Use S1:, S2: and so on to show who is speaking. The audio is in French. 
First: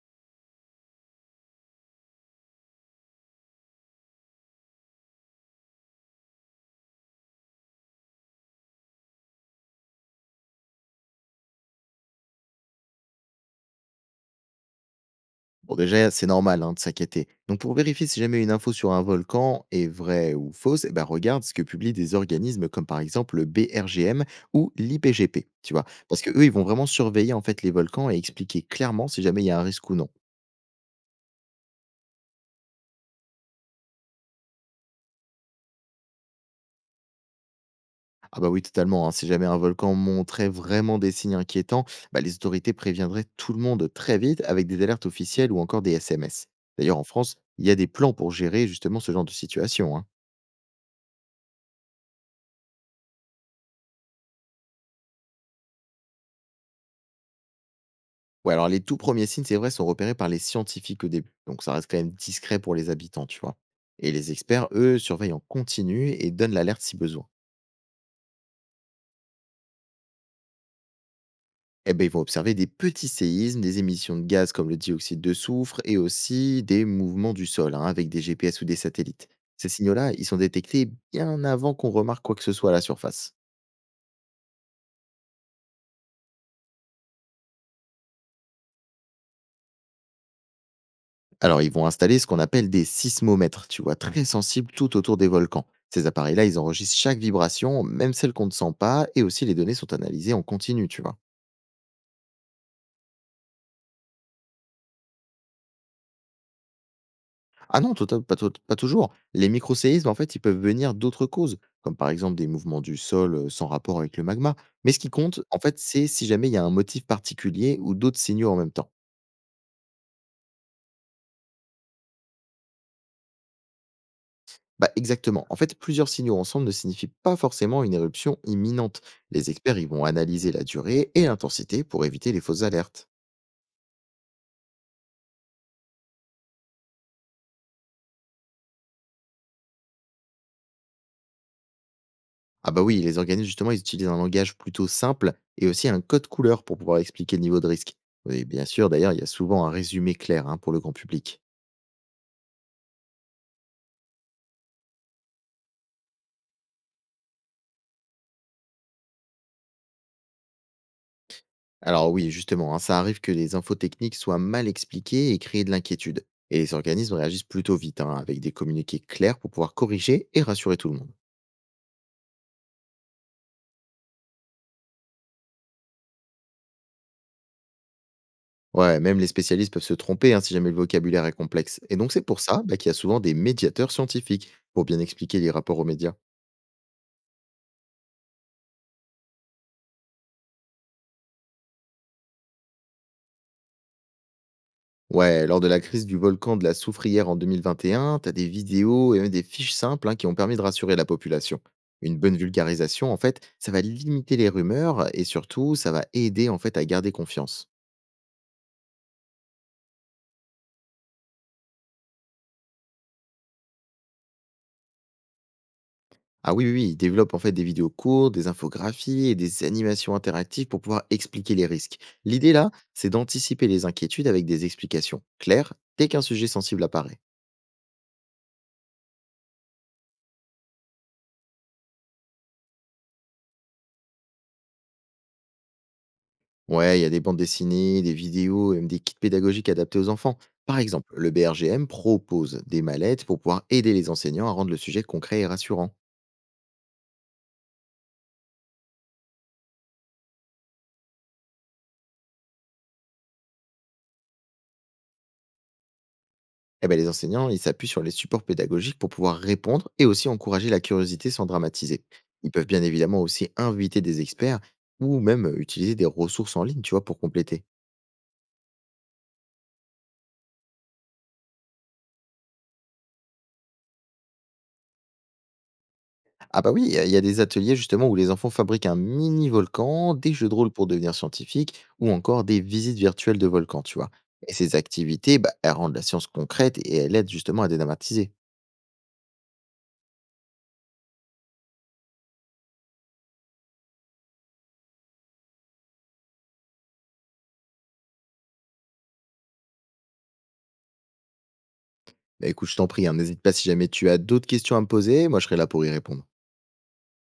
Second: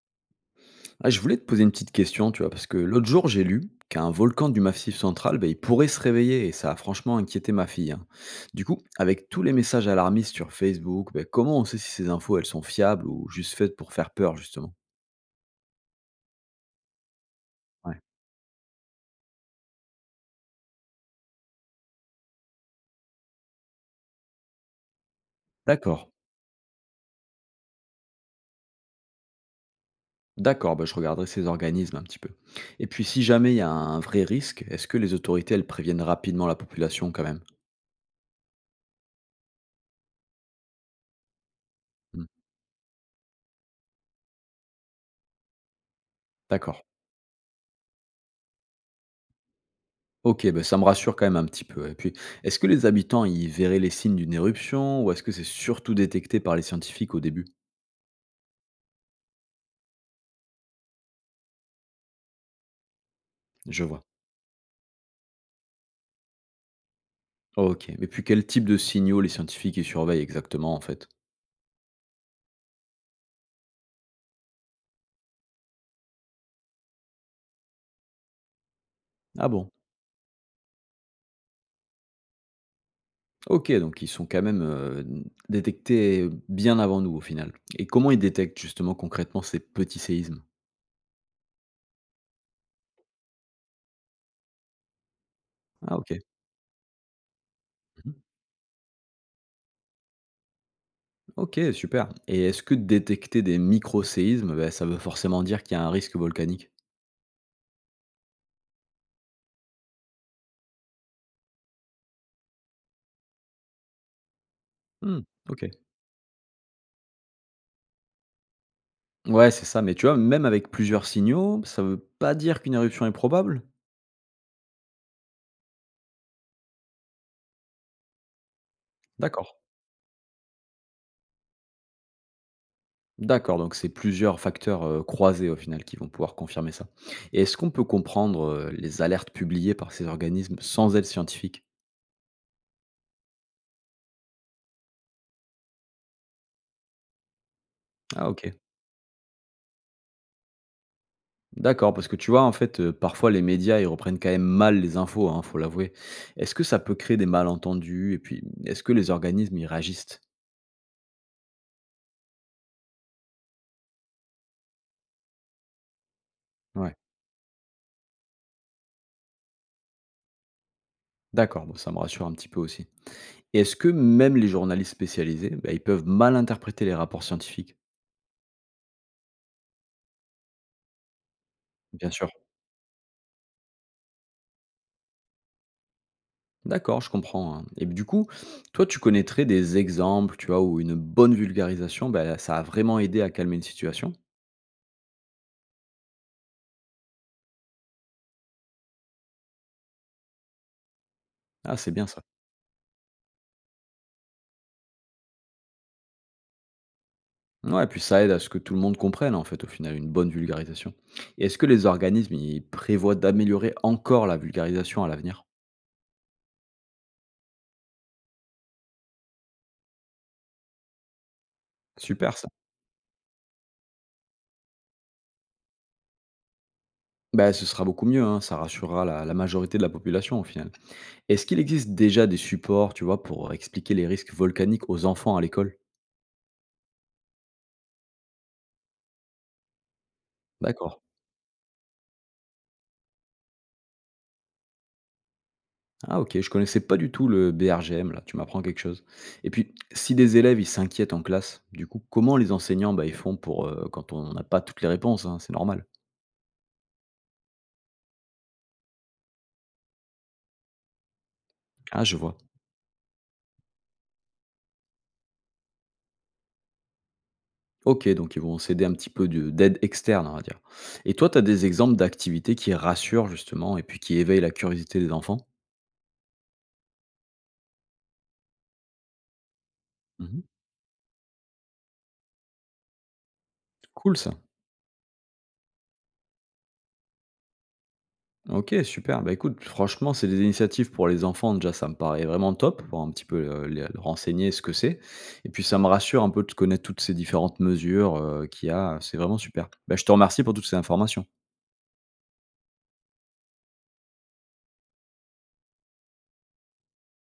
S1: Ah, je voulais te poser une petite question, tu vois, parce que l'autre jour, j'ai lu qu'un volcan du Massif central, ben, il pourrait se réveiller, et ça a franchement inquiété ma fille, hein. Du coup, avec tous les messages alarmistes sur Facebook, ben, comment on sait si ces infos, elles sont fiables ou juste faites pour faire peur, justement?
S2: Bon, déjà, c'est normal, hein, de s'inquiéter. Donc, pour
S1: Ouais.
S2: vérifier si jamais une info sur un volcan est vraie ou fausse, eh ben, regarde ce que publient des organismes comme par exemple le BRGM ou l'IPGP, tu vois.
S1: D'accord,
S2: Parce que eux, ils vont vraiment surveiller en fait les volcans et expliquer clairement si jamais il y a un risque ou non.
S1: d'accord, ben, je regarderai ces organismes un petit peu. Et puis, si jamais il y a un vrai risque, est-ce que les autorités, elles préviennent rapidement la population quand même?
S2: Ah bah oui, totalement, hein. Si jamais un volcan montrait vraiment des signes inquiétants, bah,
S1: Hmm.
S2: les autorités préviendraient tout le monde très vite avec des alertes officielles ou encore des SMS.
S1: D'accord.
S2: D'ailleurs, en France, il y a des plans pour gérer justement ce genre de situation, hein.
S1: OK, ben ça me rassure quand même un petit peu, et puis, est-ce que les habitants, y verraient les signes d'une éruption ou est-ce que c'est surtout détecté par les scientifiques au début?
S2: Ouais, alors les tout premiers signes, c'est vrai, sont repérés par les scientifiques au début, donc ça reste quand même discret pour les habitants, tu vois.
S1: Je vois.
S2: Et les experts, eux, surveillent en continu et donnent l'alerte si besoin.
S1: OK, mais puis quel type de signaux les scientifiques ils surveillent exactement en fait?
S2: Eh ben, ils vont observer des petits séismes, des émissions de gaz comme le dioxyde de soufre et aussi des mouvements du sol, hein, avec des GPS ou des satellites.
S1: Ah
S2: Ces
S1: bon?
S2: signaux-là, ils sont détectés bien avant qu'on remarque quoi que ce soit à la surface.
S1: OK, donc ils sont quand même, détectés bien avant nous au final, et comment ils détectent justement concrètement ces petits séismes?
S2: Alors, ils vont installer ce qu'on appelle des sismomètres, tu vois, très sensibles tout autour des volcans.
S1: Ah
S2: Ces
S1: OK.
S2: appareils-là, ils enregistrent chaque vibration, même
S1: Mmh.
S2: celle qu'on ne sent pas, et aussi les données sont analysées en continu, tu vois.
S1: OK, super, et est-ce que détecter des micro-séismes, bah, ça veut forcément dire qu'il y a un risque volcanique?
S2: Ah non, pas toujours. Les microséismes, en fait, ils peuvent venir d'autres causes, comme par exemple des mouvements du sol sans rapport avec le magma. Mais ce qui
S1: Mmh.
S2: compte, en
S1: OK.
S2: fait, c'est si jamais il y a un motif particulier ou d'autres signaux en même temps.
S1: Ouais, c'est ça, mais tu vois, même avec plusieurs signaux, ça ne veut pas dire qu'une éruption est probable?
S2: Bah exactement. En fait, plusieurs signaux ensemble ne signifient pas forcément une éruption imminente.
S1: D'accord.
S2: Les experts, ils vont analyser la durée et l'intensité pour éviter les fausses alertes.
S1: D'accord, donc c'est plusieurs facteurs, croisés au final qui vont pouvoir confirmer ça. Et est-ce qu'on peut comprendre, les alertes publiées par ces organismes sans aide scientifique?
S2: Ah bah oui, les organismes, justement, ils utilisent un langage plutôt simple et aussi un code couleur pour pouvoir expliquer le niveau de risque.
S1: Ah
S2: Et
S1: OK.
S2: bien sûr, d'ailleurs, il y a souvent un résumé clair, hein, pour le grand public.
S1: D'accord, parce que tu vois, en fait, parfois les médias, ils reprennent quand même mal les infos, hein, faut l'avouer. Est-ce que ça peut créer des malentendus? Et puis, est-ce que les organismes, ils réagissent?
S2: Alors oui, justement, hein, ça arrive que les infos techniques soient mal expliquées et créent de l'inquiétude. Et les
S1: Ouais.
S2: organismes réagissent plutôt vite, hein, avec des communiqués clairs pour pouvoir corriger et rassurer tout le monde.
S1: D'accord, bon ça me rassure un petit peu aussi. Et est-ce que même les journalistes spécialisés, bah, ils peuvent mal interpréter les rapports scientifiques?
S2: Ouais, même les spécialistes peuvent se tromper, hein, si jamais le vocabulaire est complexe. Et donc
S1: Bien
S2: c'est
S1: sûr.
S2: pour ça, bah, qu'il y a souvent des médiateurs scientifiques pour bien expliquer les rapports aux médias.
S1: D'accord, je comprends, hein. Et du coup, toi, tu connaîtrais des exemples, tu vois, où une bonne vulgarisation, bah, ça a vraiment aidé à calmer une situation?
S2: Ouais, lors de la crise du volcan de la Soufrière en 2021, t'as des vidéos et même des fiches simples, hein, qui ont permis de rassurer la population.
S1: Ah, c'est bien
S2: Une
S1: ça.
S2: bonne vulgarisation, en fait, ça va limiter les rumeurs et surtout, ça va aider en fait à garder confiance.
S1: Ouais, puis ça aide à ce que tout le monde comprenne, en fait, au final, une bonne vulgarisation. Et est-ce que les organismes, ils prévoient d'améliorer encore la vulgarisation à l'avenir?
S2: Ah oui, oui, oui, ils développent en fait des vidéos courtes, des infographies et des animations interactives pour pouvoir expliquer les risques.
S1: Super ça.
S2: L'idée là, c'est d'anticiper les inquiétudes avec des explications claires dès qu'un sujet sensible apparaît.
S1: Bah, ce sera beaucoup mieux, hein, ça rassurera la majorité de la population, au final. Est-ce qu'il existe déjà des supports, tu vois, pour expliquer les risques volcaniques aux enfants à l'école?
S2: Ouais, il y a des bandes dessinées, des vidéos et même des kits pédagogiques adaptés aux enfants. Par
S1: D'accord.
S2: exemple, le BRGM propose des mallettes pour pouvoir aider les enseignants à rendre le sujet concret et rassurant.
S1: Ah ok, je connaissais pas du tout le BRGM, là, tu m'apprends quelque chose. Et puis, si des élèves, ils s'inquiètent en classe, du coup, comment les enseignants, bah, ils font pour, quand on n'a pas toutes les réponses, hein, c'est normal.
S2: Eh ben, les enseignants, ils s'appuient sur les supports pédagogiques pour pouvoir répondre et aussi encourager la curiosité sans dramatiser.
S1: Ah, je vois.
S2: Ils peuvent bien évidemment aussi inviter des experts ou même utiliser des ressources en ligne, tu vois, pour compléter.
S1: Ok, donc ils vont s'aider un petit peu d'aide externe, on va dire. Et toi, tu as des exemples d'activités qui rassurent, justement, et puis qui éveillent la curiosité des enfants?
S2: Ah bah oui, il y a des ateliers justement où les enfants fabriquent un mini volcan, des
S1: Mhm.
S2: jeux de rôle pour devenir scientifique ou encore des visites virtuelles de volcans, tu vois.
S1: Cool ça.
S2: Et ces activités, bah, elles rendent la science concrète et elles aident justement à dédramatiser.
S1: OK, super. Bah, écoute, franchement, c'est des initiatives pour les enfants, déjà, ça me paraît vraiment top pour un petit peu, les leur renseigner ce que c'est, et puis ça me rassure un peu de connaître toutes ces différentes mesures, qu'il y a, c'est vraiment super. Bah, je te remercie pour toutes ces informations.
S2: Bah écoute, je t'en prie, hein, n'hésite pas si jamais tu as d'autres questions à me poser, moi je serai là pour y répondre.